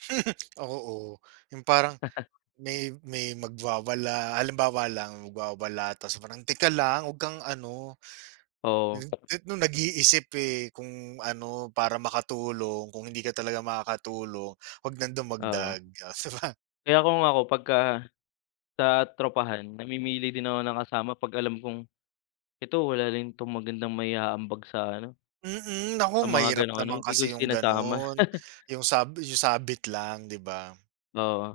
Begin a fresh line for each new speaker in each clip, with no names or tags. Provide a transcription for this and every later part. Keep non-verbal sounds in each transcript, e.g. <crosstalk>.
<laughs> Ako, oo, yung parang
<chuckles>
may may magwawala, halimbawa lang, magwawala, tapos parang teka lang, huwag kang ano,
Oo.
n n noong nag-iisip eh, kung ano, para makatulong kung hindi ka talaga makakatulong, huwag nang
Oo.
dumagdag. Oh, di ba?
Kaya kung ako, pagka sa tropahan, namimili din ako ng kasama 'pag alam kong, "Ito wala rin 'tong magandang mai-aambag sa ano
Mm, naku
sa mga
mahirap
ganong ano."
naman
Hindi ko
kasi yung
sinasama.
gano'n,
<laughs>
yung sabi yung sabit lang, di ba?
Oo,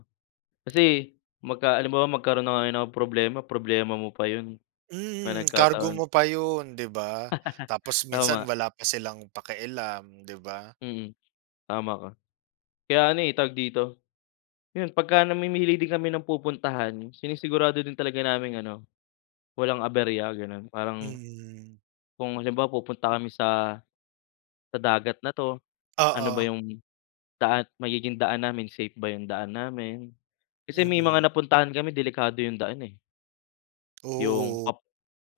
kasi magka halimbawa, magkaroon na nga ng problema, problema mo pa 'yon. 'Pag
Mm, kargo
nagkataon.
mo pa 'yon, di ba? Tapos
<laughs>
minsan,
Tama.
wala pa silang pakialam, di ba?
Mm, tama ka. Kaya ano eh tawag dito 'yon, pagka-namimili din kami ng pupuntahan, sinisigurado din talaga naming ano, walang aberya ganon, parang
Mm.
Kung halimbawa, pupunta kami sa sa dagat na 'to? Ano ba
Oo.
yung daan magiging daan namin, safe ba yung daan namin? Kasi may mga
Mm.
napuntahan kami, delikado yung daan eh. Yung
Oo.
pa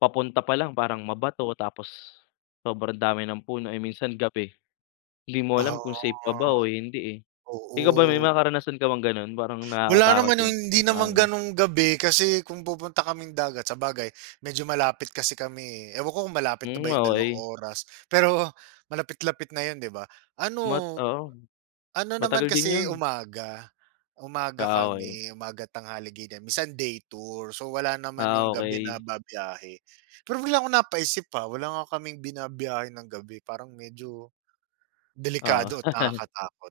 papunta pa lang, parang mabato tapos sobrang dami ng puno, eh, minsan gabi. Di mo
Ah,
alam kung safe pa ba o hindi, eh. Ikaw ba, may
oo.
mga karanasan ka bang gano'n parang
Wala
nakakatakot
naman yung
yung
hindi
pupuntahan
naman
niyo?
ganung gabi kasi kung pupunta kaming dagat sabagay, medyo malapit kasi kami, eh. Ewan ko kung malapit na
Hmm,
ba yung dalawang
okey.
oras, pero malapit-lapit na 'yon, di ba? Ano,
Mat oo,
ano naman
matagal din
kasi
'yon.
umaga umaga
Ah, okey.
kami, umaga, tanghali ganyan, minsan day tour. So, wala naman
Ah,
yung gabi na
okey.
bibiyahe. Pero, bigla akong napaisip, ah, wala nga kaming binabiyahe ng gabi, parang medyo
Oo.
delikado at
<laughs>
nakakatakot.